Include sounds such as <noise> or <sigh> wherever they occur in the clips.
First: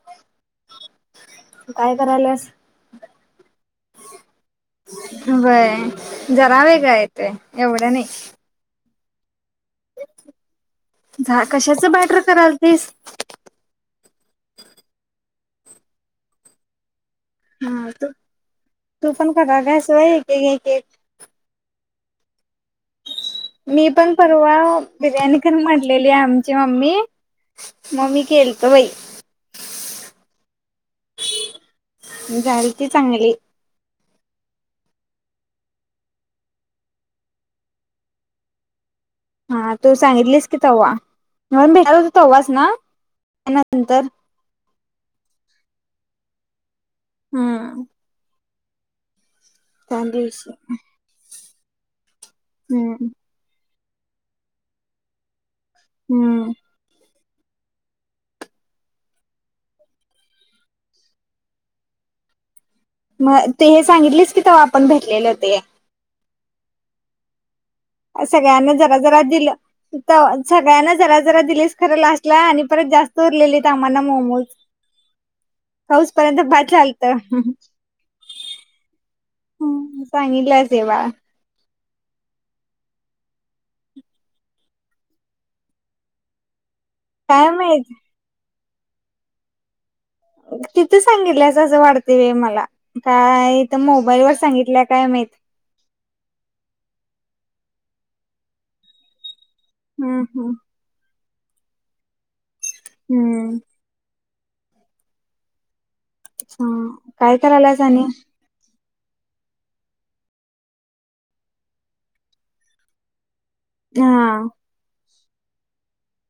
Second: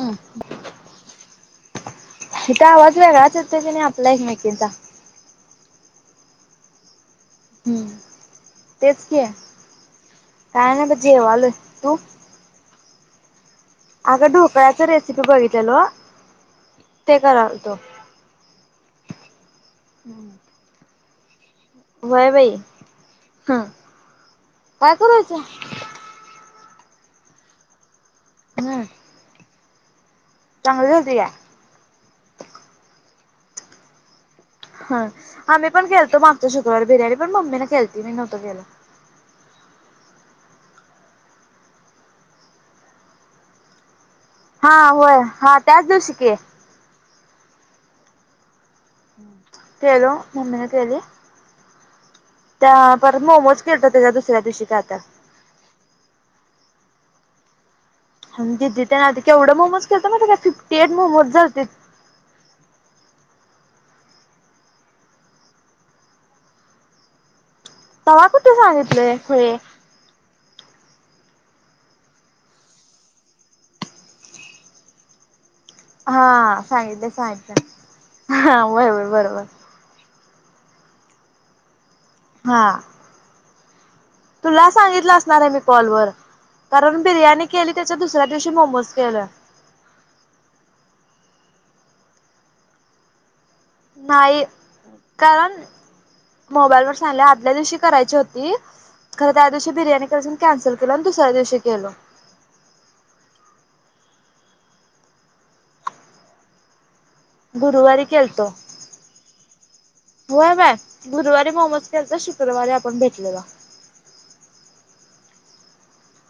ह तू काय करायल्यास? इथ आवाज वेगळाच येत कने आपला एकमेकीचा जरा वेगळया एवढा नाय तेचकी कशाच तू बॅटर करायलेतीस अगं ढोकळ्याच रेसिपी बघितलेलो ते करालतो हा तू तू पण एक एक एक एक वय बाई हं मी पण परवा काय करायचं बिर्याणी करून मांडलेली आमची मम्मी केलतो हम्म बाई चांगली झालती काय झालती चांगली हा आम्ही पण केलतो मागच्या शुक्रवार बिर्याणी पण मम्मी ना केलती मी नव्हतं केलो हा तू सांगितलीस की त्हा म्हणून भेटला होत त्हाच ना त्या नंतर हा होय हा त्याच दिवशी की हम <inaudible> केलंलती मम्मीने केली त्या हम्म वर मोमोज त्या दुसऱ्या दिवशी <unintelligible> हम्म तथ ना केवढं मोमोज केलंतं माहितय काय फिफ्टी एट मोमोज झालं ते मग ते हे सांगितलेच की तेव्हा आपण भेटलेले होते तवा कुठे सगळ्यांना जरा सांगितलंय जरा खुळे दिलं सगळ्यांना जरा जरा दिलीस खरंल असला आणि परत जास्त उरलेलेत आम्हाला मोमोज हा पाऊसपर्यंत भात झालत सांगितलं सांगित हा बरोबर बरोबर <unintelligible> हा तुला सांगितलं असणार आहे मी कॉलवर कारण बिर्याणी काय केली माहित त्याच्या दुसऱ्या दिवशी मोमोज <unintelligible> तिथं सांगितलंस असं वाढते वय मला इथं मोबाईल वर नाही सांगितल्या काय माहित कारण मोबाईल वर सांगितले ल्या दिवशी करायची होती खर दशी हम्म बिर्याणीून कन्स केला च दिवशी केलो हम्म हा काय करायला गुरुवारी जाण्या केलतो होय बाय गुरुवारी मोमज केल तर शुक्रवारी आपण भेटलेला हा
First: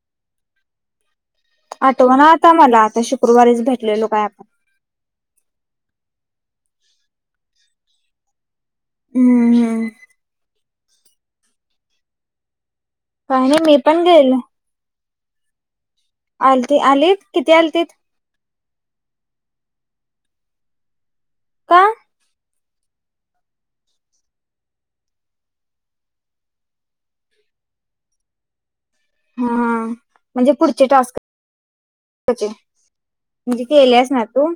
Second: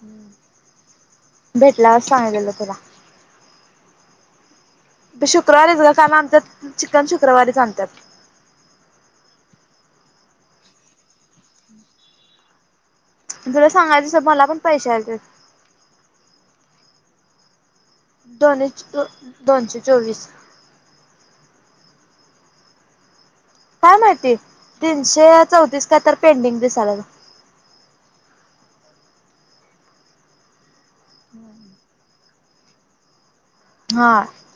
हम्म आठवा ना आता मला आता शुक्रवारीच भेटलेलो काय आपण काल आणतात चिकन शुक्रवारीच आणतात हम्म हम्म. काय नाही जर मी पण सांगायचसं गेलो मला पण पैशे आलेत आलती आली किती आलती? दोन दोनशे चोवीस काय? काय माहिती तीनशे चौतीस काहि तरी पेंडिंग दिसायाले हा हा म्हणजे पुढचे टास्क म्हणजे के केलेस हा ना तू?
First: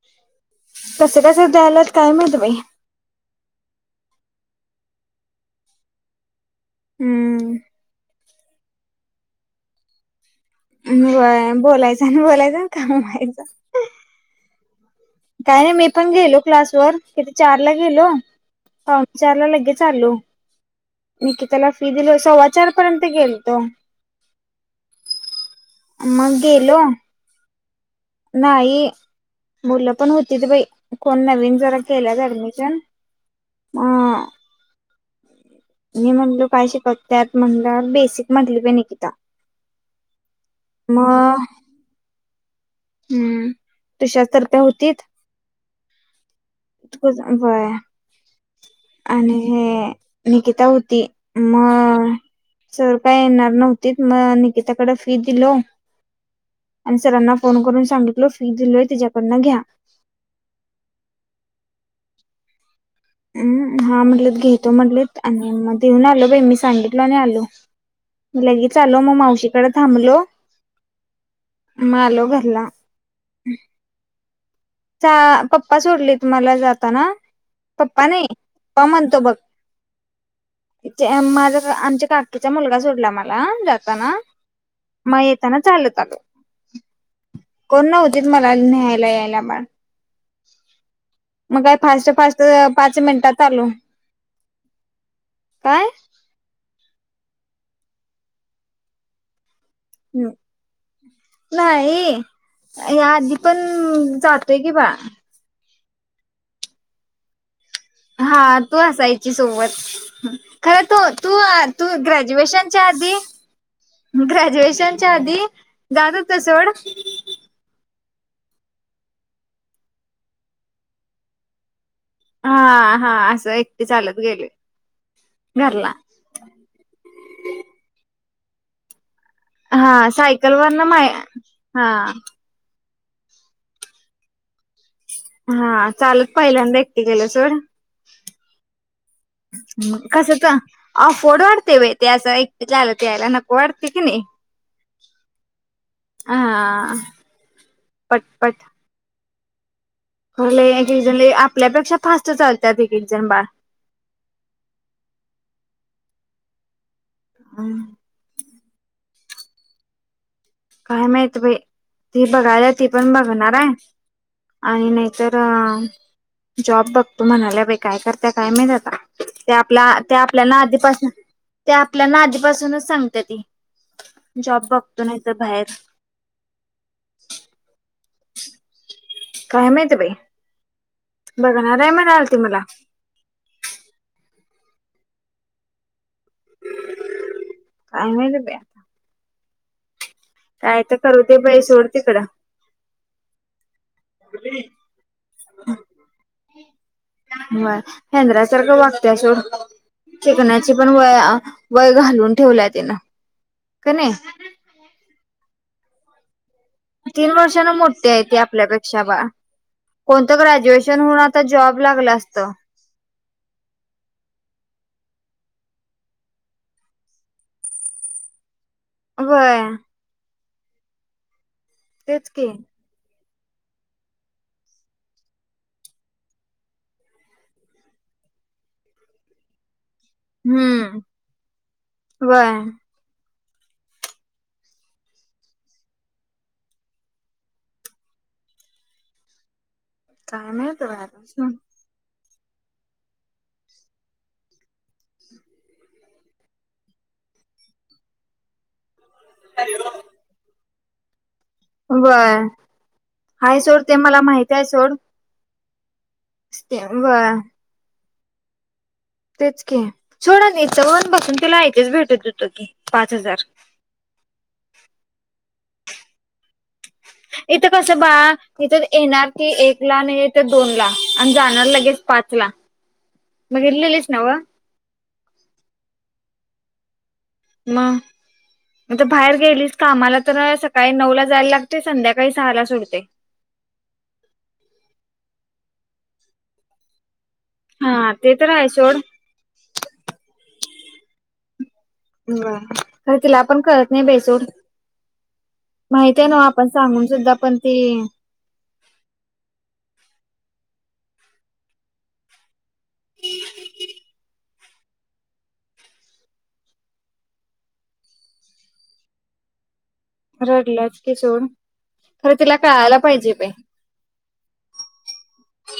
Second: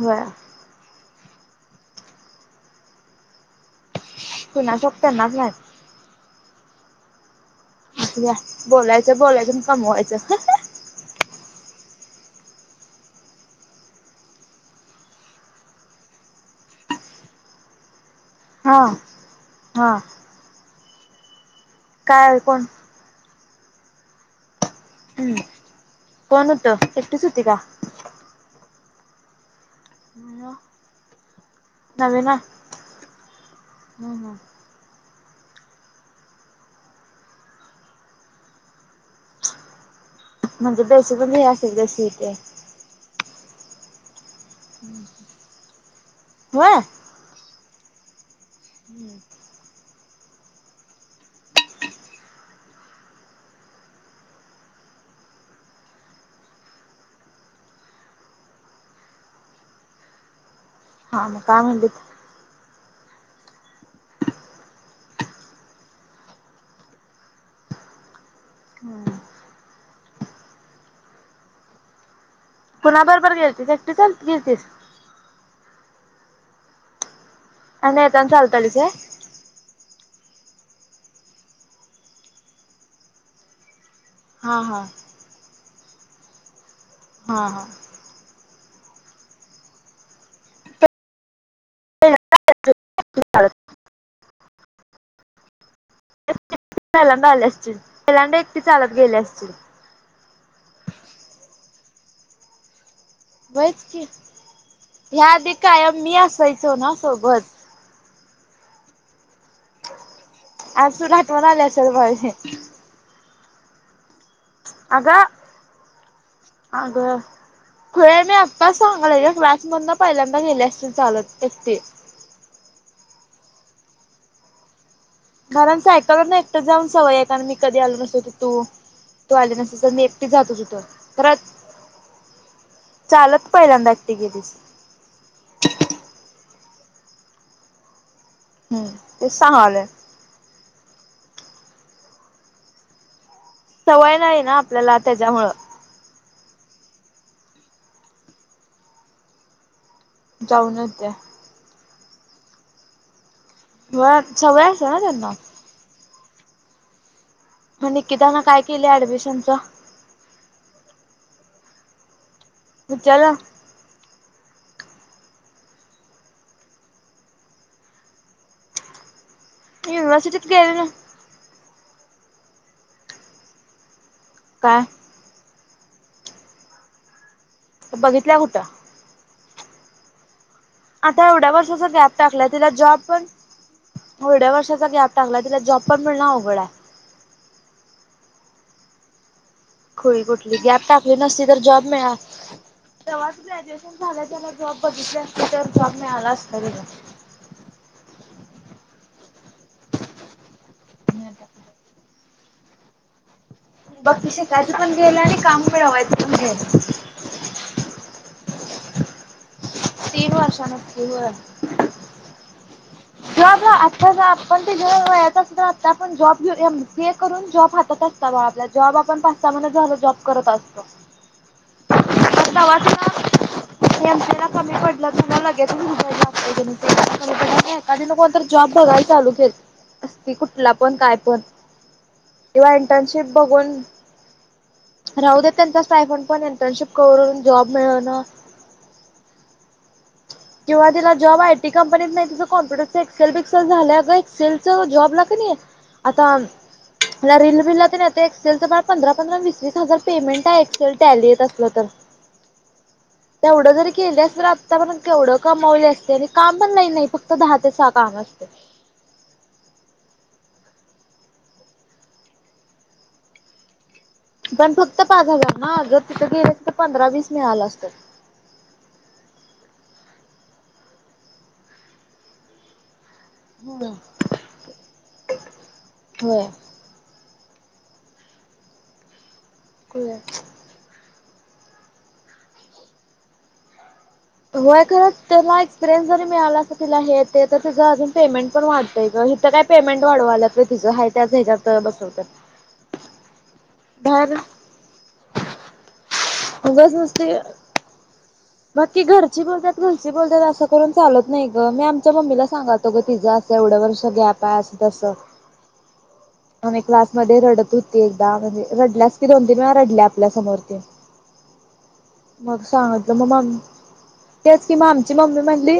बर. कसे कसे द्यालात काय माहित बाई पुणाचकत ना फ <unintelligible> हम्म. या बोलायचं बोलायचं म कमवायचं होय बोलायचं आणि बोलायचं कमवायचं काय नाही मी पण गेलो क्लासवर, किती चार ला गेलो. हा पम <unintelligible> चारला लगेच हा आलो म <unintelligible> त्याला फी दिल काय कोण सवाचारपर्यंत गेल. मतम हम्म <unintelligible> मग कोण गेलो होतं एकटीच होती का नाही बोला. पण होतेत बाई कोण नवीन जरा केल्यातं नवीन ऍडमिशन अ मी म्हटलो काय शिकत त्यात? म्हणलं बेसिक म्हटले बाई निकिता म्हणजे बेस पण मग हे असेल जशी इथे <unintelligible> हम्म तशातप्या होतीत होय <unintelligible> तक बर <unintelligible> आणि <unintelligible> निकिता होती, मग सर काय येणार नव्हती, मग निकिताकडे फी दिलो आणि सरांना फोन करून सांगितल फी दिलोय तिच्याकडन घ्या. हा मग काय म्हनली? हम्म हा म्हटलत घेतो म्हटलत आणि मग येऊन आलो बाई मी सांगितलो आणि आलो लगेच आलो मग मावशीकडे थांबलो मग आलो घरी. कुणा बरोबर गेलती एकटीच गेलतीस? चा पप्पा सोडलेत मला जाताना आणि पप्पा नाही येताना चालतालीस व्हय पण म्हणतो बघ माझा आमच्या काकीचा मुलगा सोडला मला हा हा मग येताना चालत तक हा <unintelligible> हा कोण न्हवतीत मला न्यायला यायला पण. मग काय फास्ट फास्त पाच मिनिटात आलो. काय? फलाड आले असतील पलांडा एक ते चालत गेले असतील. हम् नाही या आधी पण व्हयच की जातोय की बा ह्या आधी कायम मी असायचो ना सोबत. हा तू असायची सोबत. खरं तू आज तुला तू आठवण आली तू असेल माझी ग्रॅज्युएशनच्या आधी गा ुएशनच्या अगं आधी जात होतो सोड. अगं खुळे मी आताच सांगलाय क्लासमधून पहिल्यांदा गेले असते चालत एक ते.. हा हा असं एकट चालत गेले. घरला घरांचयकाला एकटं जाऊन सवय आहे कार मी कध आल नसतो त. दो हा सायकल वर न माय हा चालत पहिल्यांदा एकटी गेलीस. हा चालत पहिल्यांद क केेलं सर. हम्म ते सांगले. अफोड वाढते व ते असंलं ते यायला नक्की सवय नाही ना आपल्याला त्याच्यामुळ. हा पट पट. जाऊन येते एक आपल्यापेक्षा फास्ट चालत पिक एक्झम बार. होय सवय असत ना त्यांना. निकिताने काय केले ऍडमिशन. ते च काय माहित बाई ती बघायला ती पण विचारलं बघणार आहे. आणि नाहीतर जॉब बघतो म्हणाल्या बाई काय करत काय माहित आता. त्या आपल्या त्या आपल्या युनिव्हर्सिटीत ना गेली आधीपासून त्या आपल्याना आधीपासूनच सांगते ती. जॉब काय बघतो नाही तर. <unintelligible> बघितल्या कुठ काय माहित बाई आता एवढ्या बघणार वर्षाचा आहे गॅप म्हणालती टाकलाय, मला तिला जॉब पण एवढ्या वर्षाचा गॅप टाकलाय तिला जॉब पण मिळणं अवघड हाय <unintelligible> खुळी कुठली काय गॅप तर टाकली करू दे नसती तर बाई जॉब सोड मिळा तिकडं झाल्या झाल्या जॉब बघितली असती तर जॉब मिळाला असता क नाय हेंद्रया सारखं वागत्या सोड शिकण्या च पण वय अ वय घालवून ठेवल्यात ते ना बघ की शिकायचं पण गेलं आणि काम मिळवाय <unintelligible> तीन वर्षां न मोठी हाय ती आपल्या पेक शबा कोण तीन तर वर्षानं ग्रॅज्युएशन होऊन होय आता जॉब लागलं असतं. वयात असत तर, आत्ता आपण जॉब घेऊन एमसीए करून जॉब हातात असता बाळ आपल्या. जॉब आपण पाच सहा वय महिने झालं जॉब करत असतो तेच की तवा तिनं एमसीए ला कमी पडला तुला लगेच म्हंटलं <unintelligible> एखादी न कोण तरी जॉब बघायला चालू केल असती कुठला पण हम्म काय पण वय किंवा इंटनशिप बघून राहू दे त्यांचच <unintelligible> पण इंटर्नशिप करून जॉब मिळवण काय माहित किंवा तिला जॉब आयटी कंपनीत नाही ति कॉम्प्युटर च एक्सेल बिक्सेल झालय गं एक्सेल च जॉब ला क नाय आता रिल बिलला तेन येतय एक्सेलच ब पंधरा-पंधरा वीस-वीस हजार पेमेंट हाय. तीला टॅली येत अस व्हय हाय सोड ते मला माहिताय सोड. वढं कमावल्यास त्यानी काम पण नाही नाही फक्त वय दहा ते सहा काम असत <unintelligible> तेच क छोडा नाही चण बसून तिला ऐकच भेटत होत की पाच हजार पण फक्त पा झाला ह ज्योत इथं कस बा इथं येणार की एक ला आणि तर दोन ला आणि जाणार लगेच पाच ला मग एल् लस नावा होय म म बाहेर गे कामाला तर सकाळी नऊ ला ला लाग संध्याकाळी सहाला सडते होय खरं त्याला एक्सपिरियन्स जरी मिळाला अस तिला हे ते आतािचं अजून हा ते तर पेमेंट पण आहे सोड वाढतय का इथं काय पेमेंट वाढवाय ला त हाातात ह खरं तला आपण ख नाही बेसड मग नसते बाकी घरची बोलतात म्हरची बोल असं करून चालत नाही ग मी आमच्या मम्मीला सांगा तग तिं असं एवढं वर्ष गॅप तस आणि क्लास म रडत होती एकदा म्हणजे रडल्यासी दोन तीन रडल्या आपल्या समोर ती रडलाच क खर तिला मग कळायला सांगितलं मग पाहिजे मम तेच किंम मम्मी म्हणली,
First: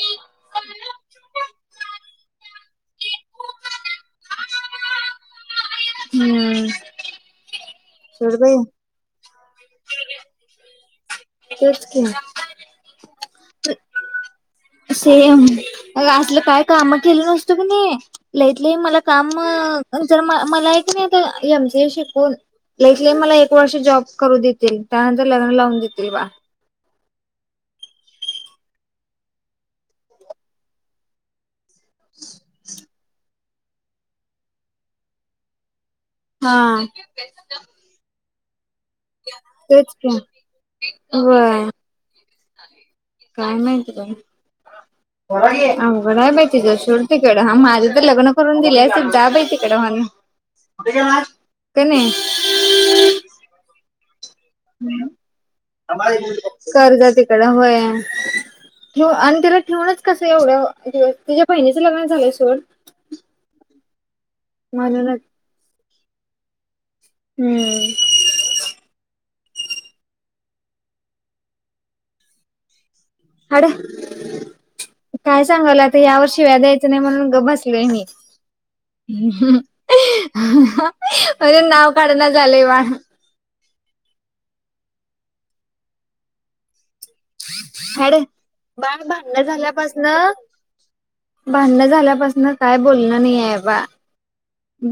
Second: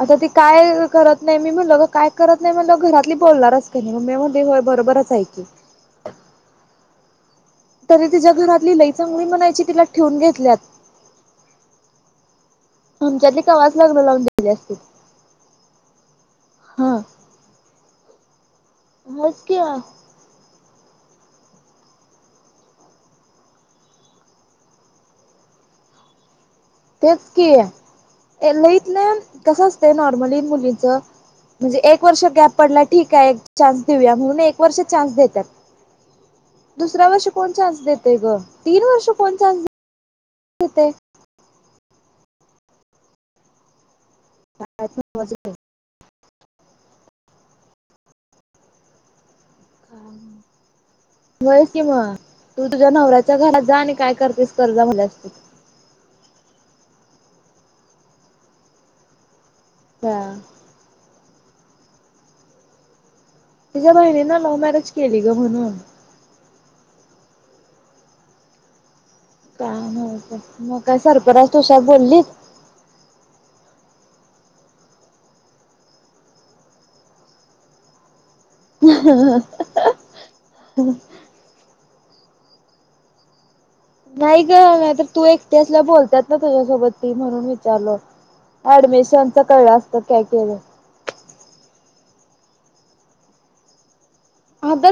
आता ती काय करत नाही. मी म्हणलं काय करत नाही म्हणलं घरातली बोलणारच कणी मम्मी म्हणली होय बरोबरच आहे की. हम्म तरी तिच्या सोड बाई घरातली लय चांगली म्हणायची. ठेवून घेतल्यात. तेच की आमच्यातली नाही. कवाच लग्न लावून दिली असतील सेम अ असलं काय? काम हा केलं नसतो कणी लई. मला काम होच की ज मला एक ी आता एमसीए शिकून लईत लईत मला एक वर्ष जॉब करू देतील, त्यानंतर लग्न लावून देतील. रे वा तेच की लईतलंई कसं असतंय नॉर्मली मुलींचं म्हणजे एक वर्ष गॅप पडलाय. ठीक आहे. चान्स देऊया म्हणून एक वर्ष चान्स देतात. हा दुसऱ्या वर्ष कोण चान्स देतय ग. तीन वर्ष कोण चान्स तेच की देतय. व्हयं. काय माहती काय? अवघड आहे बाई तिचं सोड. तिकडं हा माझी तर लग्न करून दिले सुद्धा बै होय कि का नाही मग तू तुझ्या नवऱ्याच्या घरात जा आणि काय कर जा म्हणल्यास तू. करजा ते. होय त अ तेला ठिवनच कसं हा एवढं दिवस तुझ्या बहिणीचं लग्न झालंय सोड. तिच्या्या बहिणी ना लव्ह मॅरेज केली म्हणूनच ग म्हणून. हम्म. काय नत मग काय सर्पराज तुषा बोललीत? हाड काय सांगालोय आता या वर शिव्या द्यायच नाही म्हणून गप्प बसलोय मी. अं अंहं अरे नाव काढणं झालंय वाळ. नाही ग नाही तर तू एकटे असल्या बोलतात ना तुझ्यासोबत. म्हणून विचारल हाड बाळ भांडण ऍडमिशनच कळलं असत झाल्यापासन काय केलं. पासन काय बोलण नाही आहे बा.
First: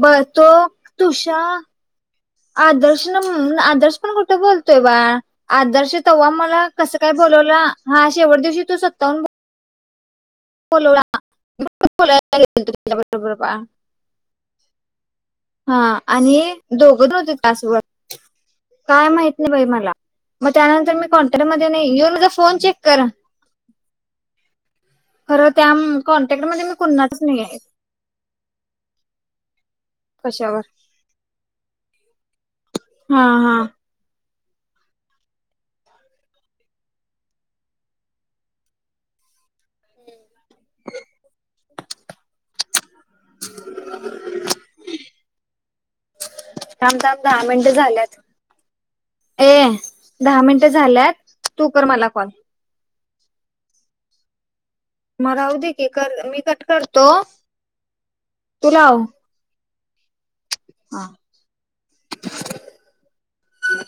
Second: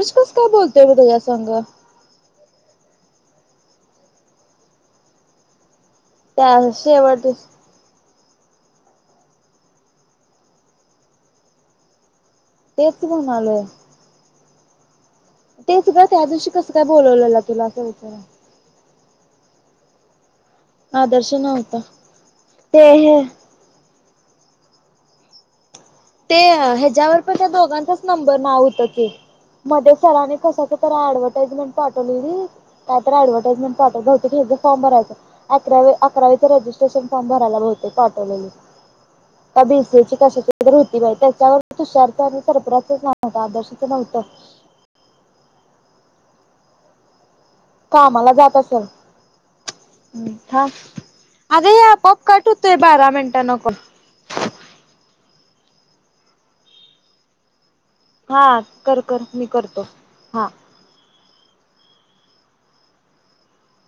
ब कस तो काय बोलतोय ग तुझ्या तुषा संग आदर्श आदर्श पण कुठे बोलतोय बाळ आदर्श तवा त्या मला कस काय शेवट बोलावला हा. शेवट दिवशी तू स्वतःहून बो बोलवला तेच पर पा <unintelligible> ते ग त्या दिवशी कसं काय दोघं होते बोलावलेलं तुला तासभर असं विचार काय माहित नाही बाई मला मग त्यानंतर मी आदर्श कॉन्टॅक्ट मध्ये नव्हता नाही येऊन माझ फोन चेक ते करा. हे खरं त्या म ते ह्याच्यावर पण त्या दोघांचाच नंबर नाव होत की मध्ये सराने कस कशावर क ऍडव्हटाइजमेंट पाठवलेली का तर हा हा अडव्हटाइजमेंट पाठवत हो हीझ फॉर्म भरायचा आहे अकरावी अकरावीचा रजिस्ट्रेशन फॉर्म भरायला बहुतेक पाठवलेलीत होती बाई त्याच्यावर तुषारच आणि सर्फराज चच नात आदर्शच नव्हतं थांब थांब दहा मिनिटं झाल्यात कामाला जात ए असेल दहा हा मिनिटं झाल्यात तू अगे ये कर मला आपोआप कॉल कट होतोय बारा मिनट ट नको मग राहू दे की मी कट करतो हा कर कर मी करतो हा. हा ह